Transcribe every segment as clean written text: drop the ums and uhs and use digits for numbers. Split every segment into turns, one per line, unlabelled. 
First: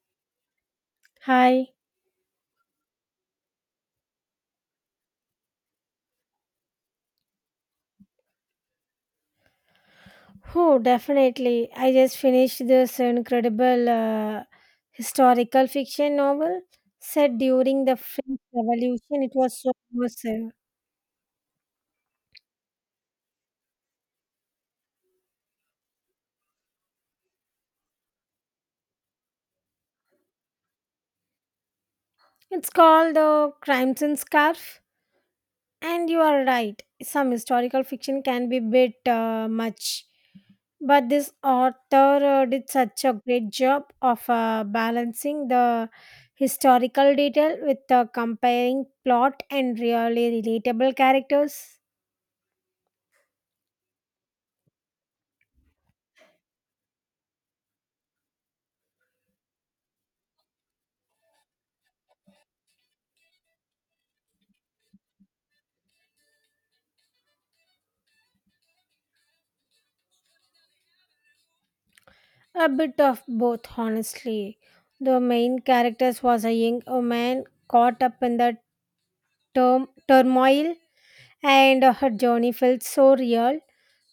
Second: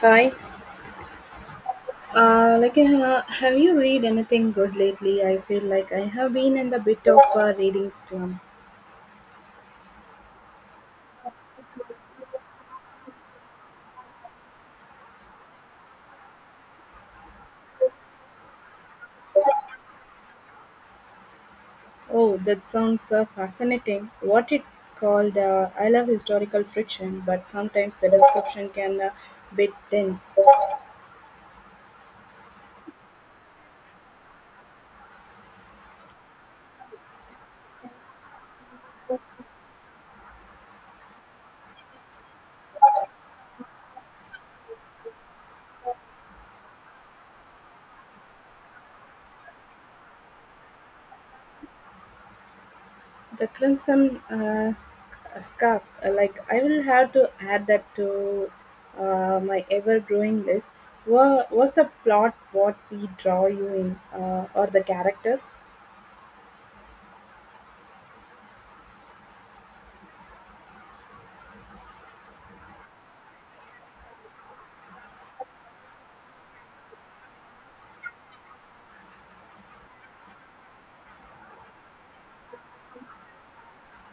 Hi,
Hi.
have you read anything good lately? I feel like I have been in the bit of a reading slump.
Oh, definitely. I just finished this incredible historical fiction novel set during the French Revolution. It was so immersive.
Oh, that sounds fascinating. What it called? I love historical friction, but sometimes the description can bit dense.
It's called Crimes and Scarf. And you are right. Some historical fiction can be a bit much. But this author did such a great job of balancing the historical detail with the comparing plot and really relatable characters.
The Crimson Scarf. Like I will have to add that to my ever-growing list. Was the plot what we draw you in, or the characters?
A bit of both, honestly. The main characters was a young woman caught up in the turmoil, and her journey felt so real.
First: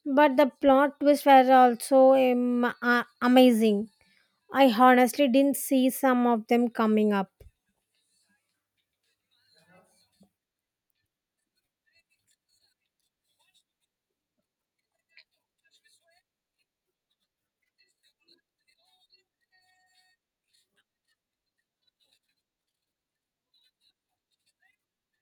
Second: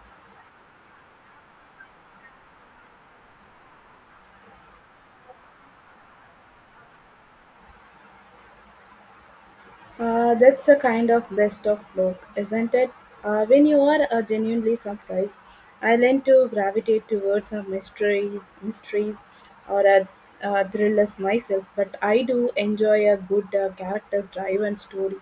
But the plot twists were also amazing. I honestly didn't see some of them coming up.
That's a kind of best of luck, isn't it? When you are genuinely surprised, I learn to gravitate towards mysteries, or thrillers myself. But I do enjoy a good character-driven story.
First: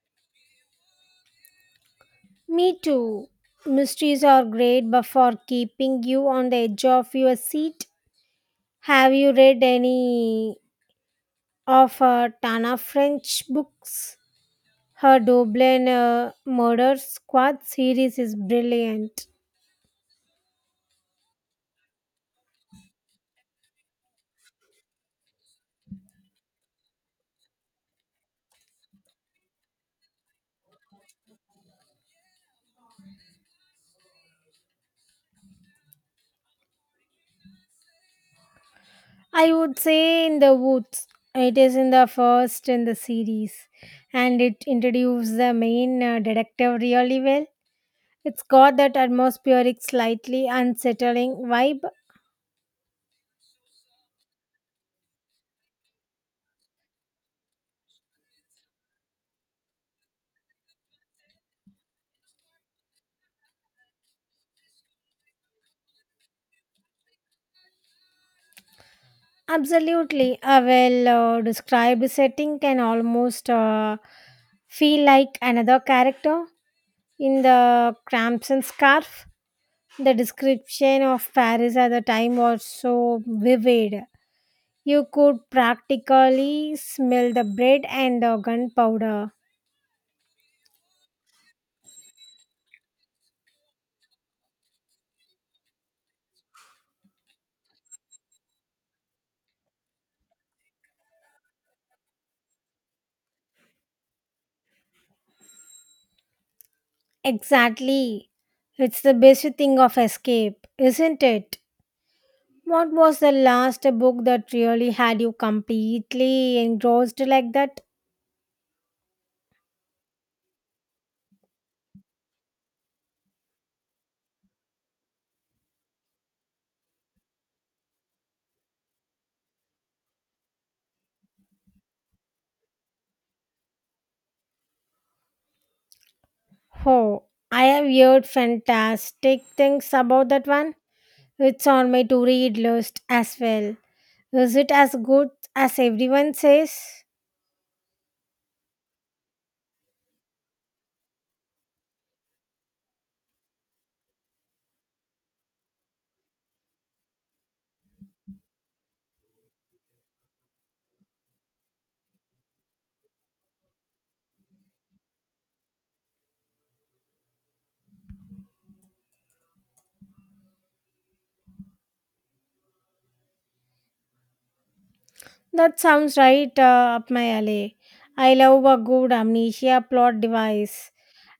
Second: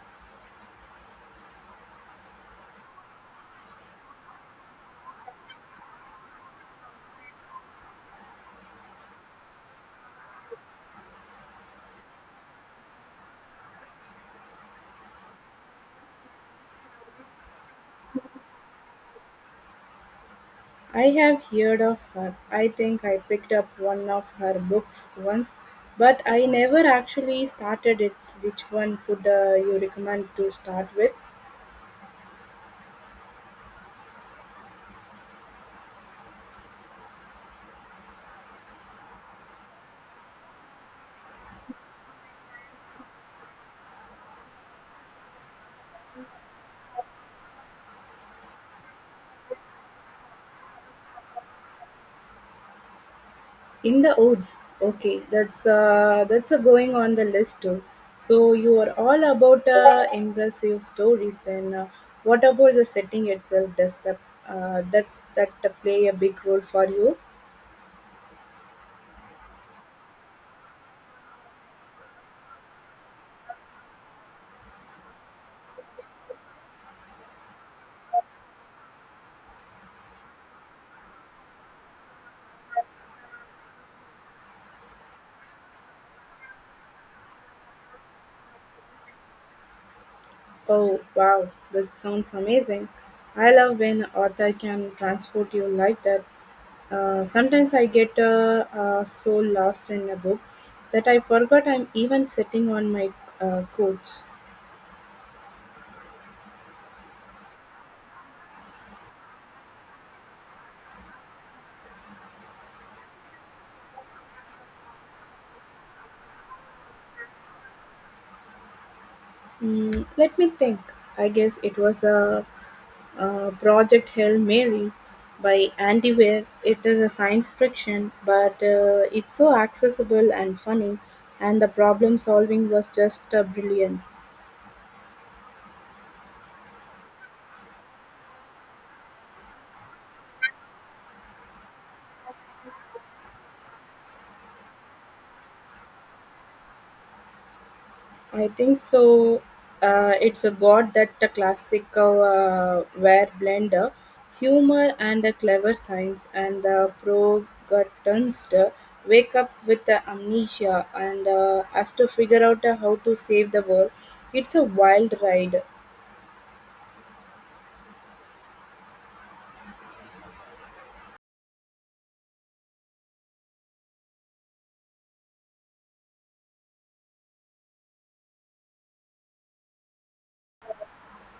Me too. Mysteries are great, but for keeping you on the edge of your seat, have you read any of Tana French books? Her Dublin Murder Squad series is brilliant.
I have heard of her. I think I picked up one of her books once, but I never actually started it. Which one could you recommend to start with?
I would say In the Woods. It is in the first in the series and it introduces the main detective really well. It's got that atmospheric, slightly unsettling vibe.
In the woods. Okay, that's a going on the list too. So you are all about impressive stories. Then, what about the setting itself? Does that play a big role for you?
Absolutely. A well described setting can almost feel like another character in the Crimson Scarf. The description of Paris at the time was so vivid. You could practically smell the bread and the gunpowder.
Oh wow, that sounds amazing. I love when author can transport you like that. Sometimes I get so lost in a book that I forgot I'm even sitting on my couch.
Exactly. It's the best thing of escape, isn't it? What was the last book that really had you completely engrossed like that?
Mm, let me think. I guess it was Project Hail Mary by Andy Weir. It is a science fiction, but it's so accessible and funny, and the problem solving was just brilliant.
Oh, I have heard fantastic things about that one. It's on my to read list as well. Is it as good as everyone says?
I think so. It's a god that a classic ware blender, humor and a clever science, and the protagonist wake up with the amnesia and has to figure out how to save the world. It's a wild ride.
That sounds right up my alley. I love a good amnesia plot device.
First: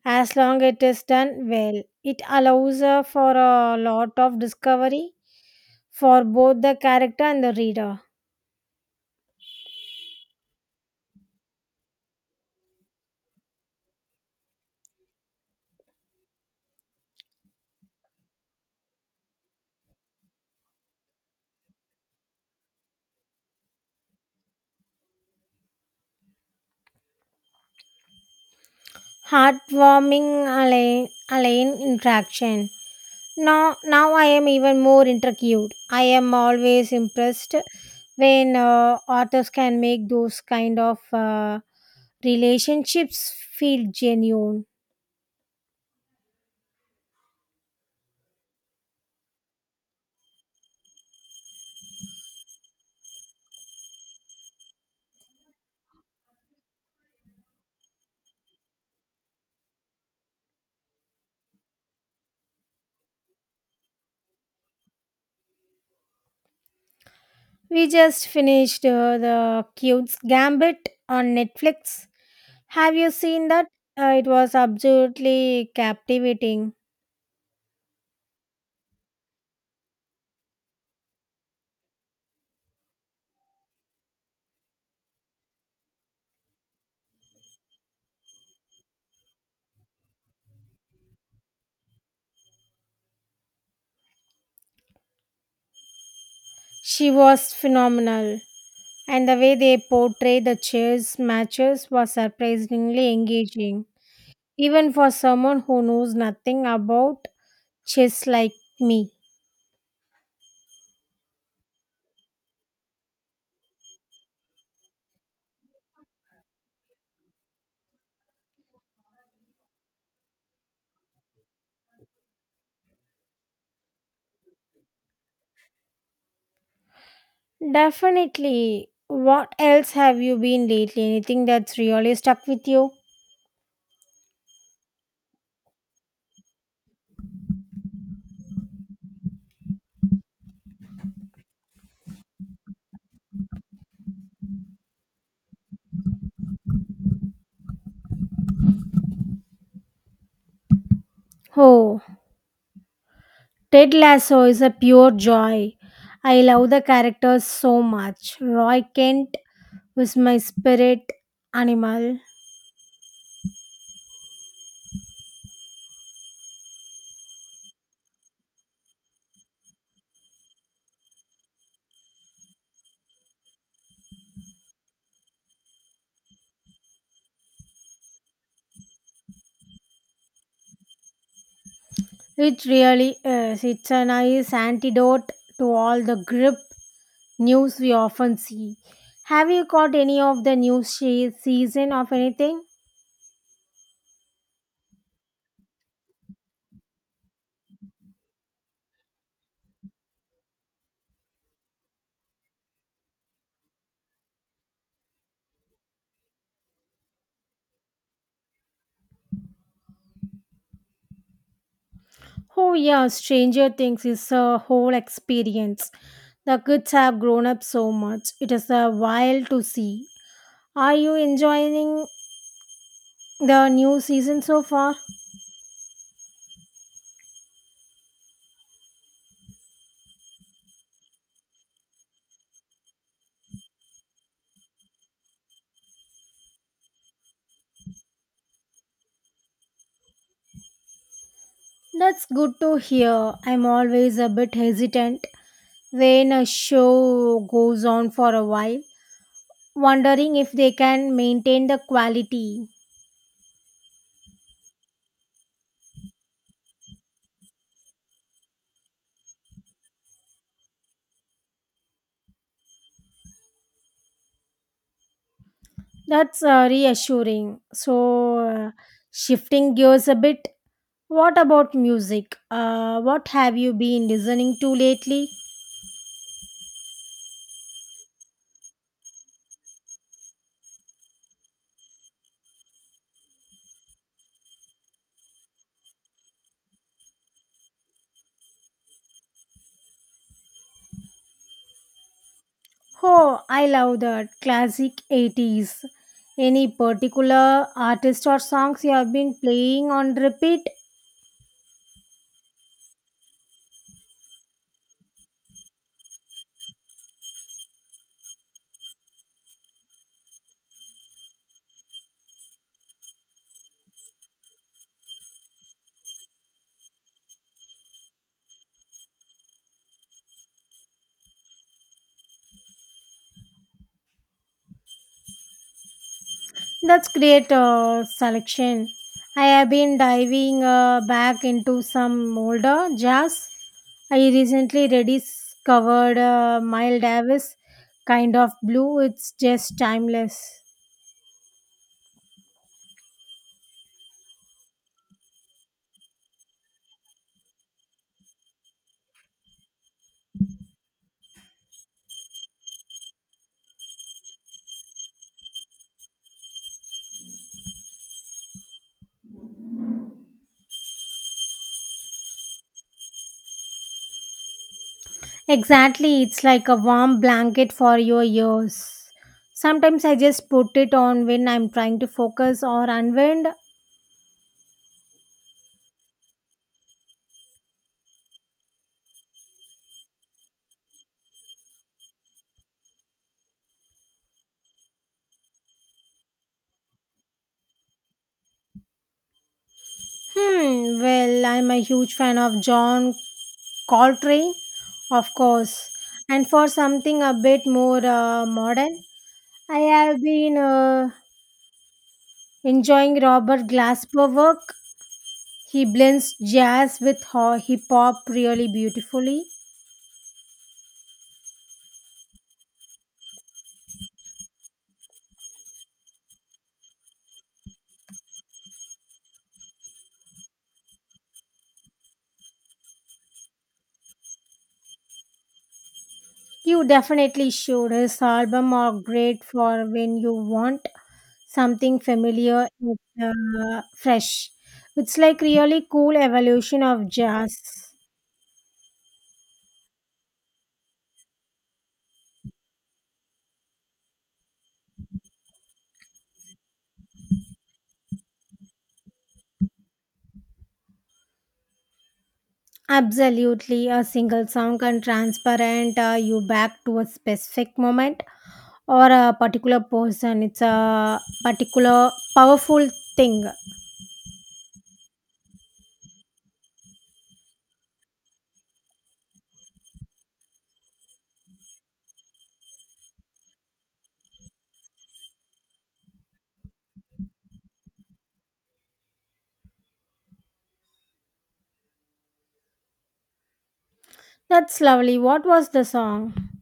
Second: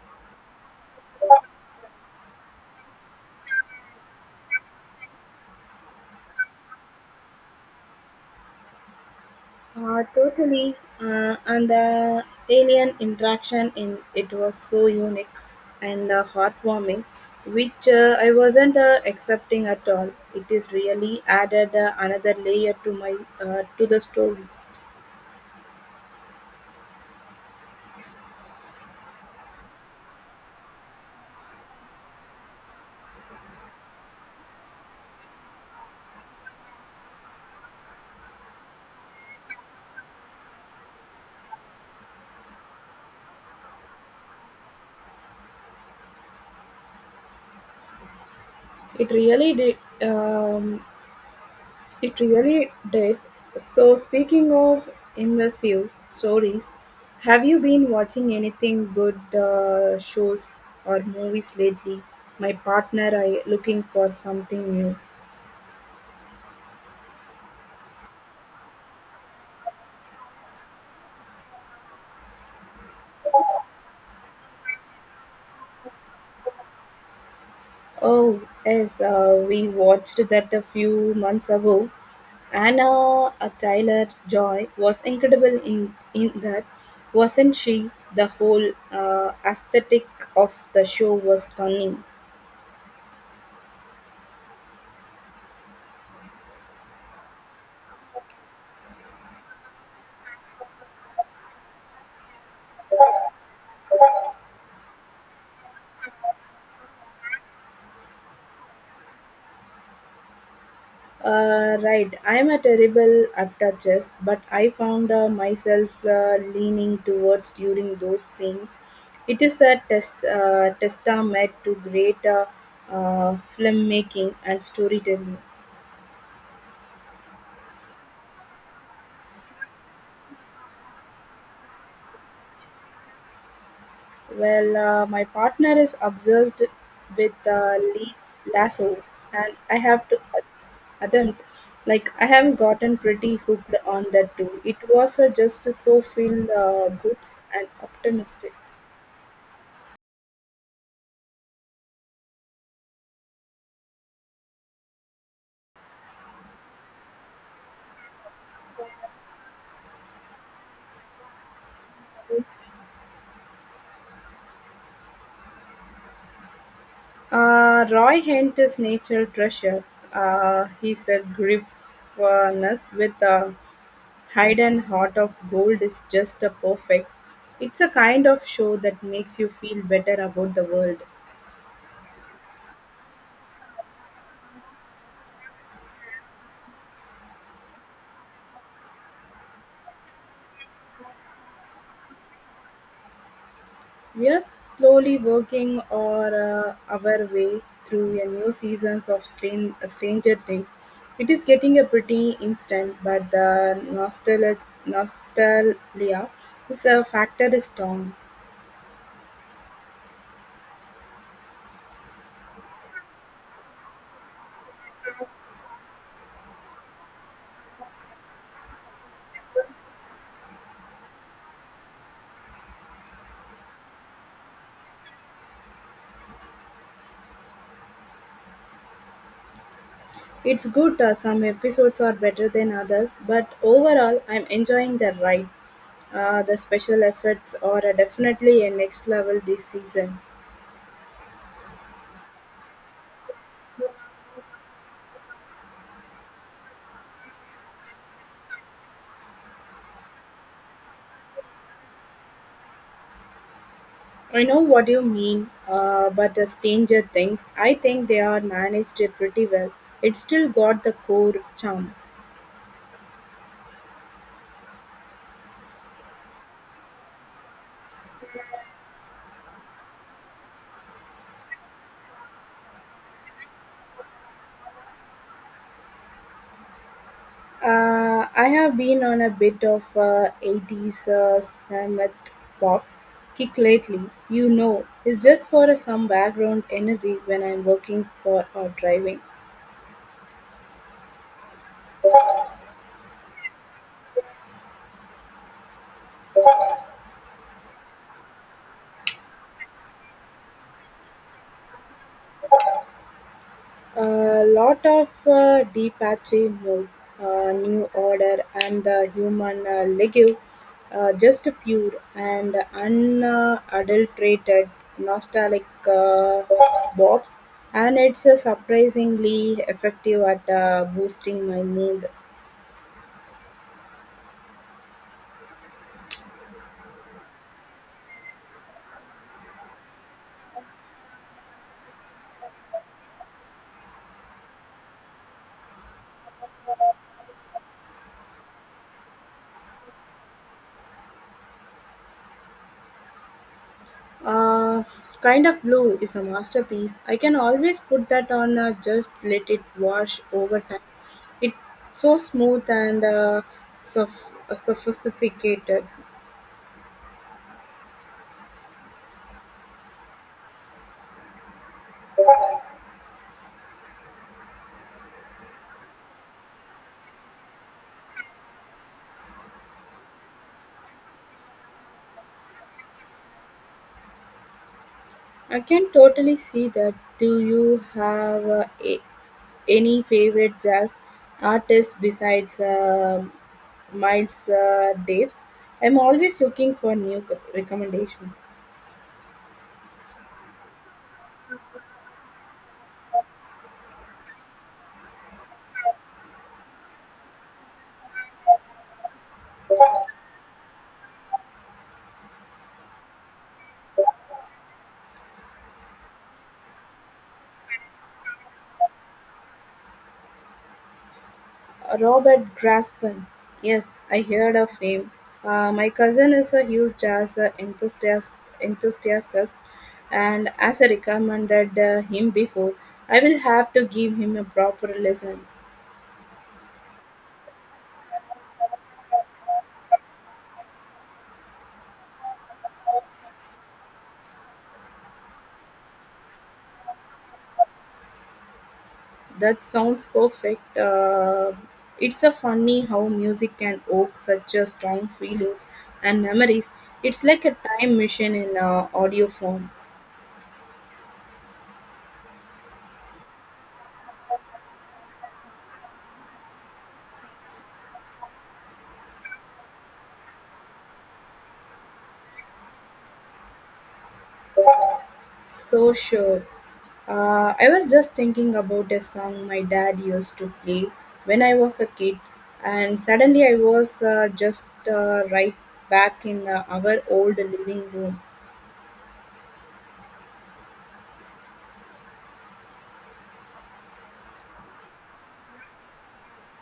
As long it is done well, it allows for a lot of discovery for both the character and the reader.
Totally. And the alien interaction in it was so unique and heartwarming, which I wasn't accepting at all. It is really added another layer to my to the story.
Heartwarming Alain interaction. Now I am even more intrigued. I am always impressed when authors can make those kind of relationships feel genuine.
It really did. Um, It really did. So, speaking of immersive stories, have you been watching anything good shows or movies lately? My partner I looking for something new.
We just finished the Cube's Gambit on Netflix. Have you seen that? It was absolutely captivating.
Oh, yes, we watched that a few months ago. Anna Tyler Joy was incredible in that, wasn't she? The whole aesthetic of the show was stunning.
She was phenomenal, and the way they portrayed the chess matches was surprisingly engaging, even for someone who knows nothing about chess like me.
Right, I'm a terrible at the chess, but I found myself leaning towards during those scenes. It is a testament to great filmmaking and storytelling.
Definitely. What else have you been lately? Anything that's really stuck with you?
Well, my partner is obsessed with Lee Lasso, and I have to attempt. Like I have gotten pretty hooked on that too. It was just so feel good and optimistic.
Oh, Ted Lasso is a pure joy. I love the characters so much. Roy Kent was my spirit animal.
Roy Kent is national treasure. He's a griffness with a hidden heart of gold is just a perfect. It's a kind of show that makes you feel better about the world.
It really is. It's a nice antidote to all the grip news we often see. Have you caught any of the new season of anything?
We are slowly working our way through a new seasons of Stranger Things. It is getting a pretty instant, but the nostalgia is a factor is strong.
Oh, yeah, Stranger Things is a whole experience. The kids have grown up so much. It is a while to see. Are you enjoying the new season so far?
It's good, some episodes are better than others, but overall, I'm enjoying the ride. The special effects are definitely a next level this season.
That's good to hear. I'm always a bit hesitant when a show goes on for a while, wondering if they can maintain the quality.
I know what you mean, but the Stranger Things, I think they are managed it pretty well. It still got the core charm.
That's reassuring. So, shifting gears a bit, what about music? What have you been listening to lately?
I have been on a bit of 80s Samet pop kick lately. You know, it's just for some background energy when I'm working for or driving.
Oh, I love that classic 80s. Any particular artist or songs you have been playing on repeat?
A lot of Deepachi moved, New Order, and the Human Legue, just pure and unadulterated nostalgic bops, and it's surprisingly effective at boosting my mood.
That's great selection. I have been diving back into some older jazz. I recently rediscovered Miles Davis kind of blue. It's just timeless.
Uh, Kind of Blue is a masterpiece. I can always put that on just let it wash over time. It's so smooth and sophisticated.
Exactly, it's like a warm blanket for your ears. Sometimes I just put it on when I'm trying to focus or unwind.
I can totally see that. Do you have any favorite jazz artists besides Miles Davis? I'm always looking for new recommendations.
Hmm, well, I'm a huge fan of John Call Coltrane, of course. And for something a bit more modern, I have been enjoying Robert Glasper work. He blends jazz with hip hop really beautifully.
Robert Graspan. Yes, I heard of him. My cousin is a huge jazz enthusiast, and as I recommended him before, I will have to give him a proper lesson.
You definitely should. His album are great for when you want something familiar and fresh. It's like really cool evolution of jazz.
That sounds perfect. It's a funny how music can evoke such a strong feelings and memories. It's like a time machine in audio form.
Absolutely, a single song can transparent you back to a specific moment or a particular person. It's a particular powerful thing.
So sure. I was just thinking about a song my dad used to play when I was a kid, and suddenly I was just right back in our old living room.
That's lovely. What was the song?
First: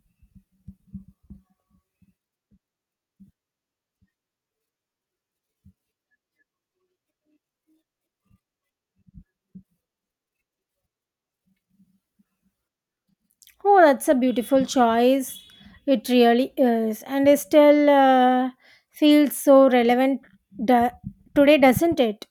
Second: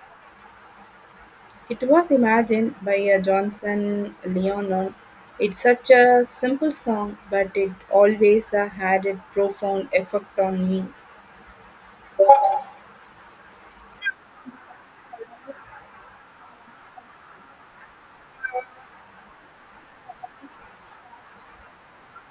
It was Imagine by Johnson Leonard. It's such a simple song, but it always had a profound effect on me.
Oh, that's a beautiful choice. It really is, and it still feels so relevant da- today, doesn't it?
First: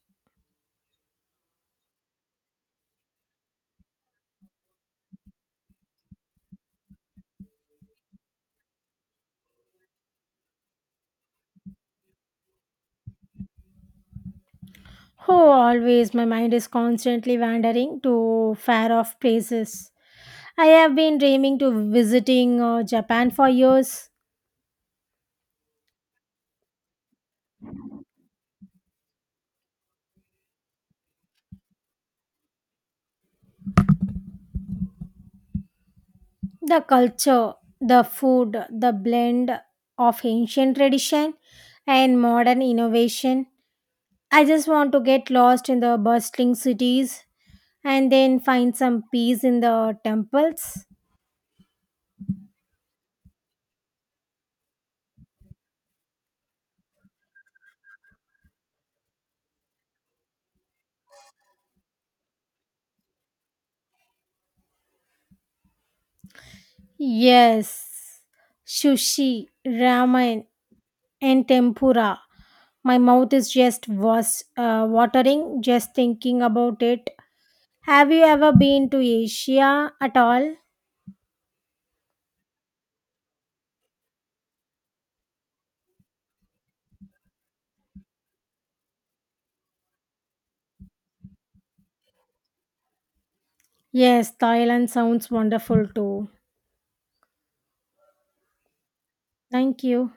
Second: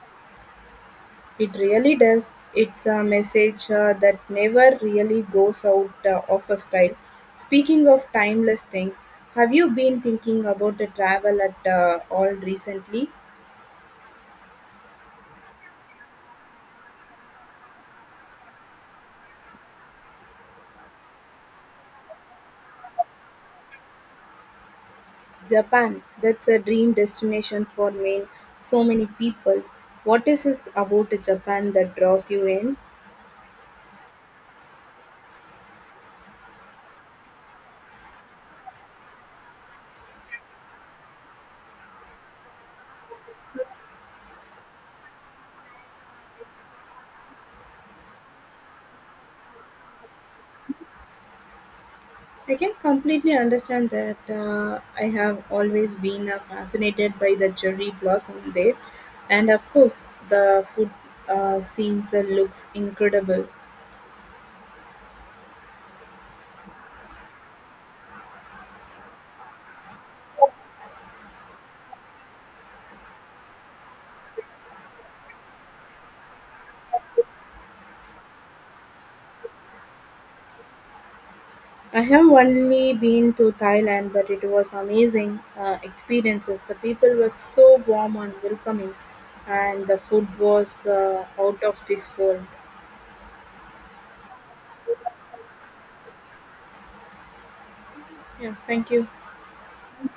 It really does, it's a message that never really goes out of a style. Speaking of timeless things, have you been thinking about the travel at all recently?
Oh, always. My mind is constantly wandering to far off places. I have been dreaming to visiting Japan for years.
Japan, that's a dream destination for me, so many people. What is it about Japan that draws you in?
The culture, the food, the blend of ancient tradition and modern innovation. I just want to get lost in the bustling cities and then find some peace in the temples.
I can completely understand that. I have always been fascinated by the cherry blossom there, and of course, the food scenes looks incredible.
Yes, sushi, ramen, and tempura. My mouth is just was watering just thinking about it. Have you ever been to Asia at all?
I have only been to Thailand, but it was amazing experiences. The people were so warm and welcoming, and the food was out of this world.
Yes, Thailand sounds wonderful too.
Yeah, thank you.
Thank you.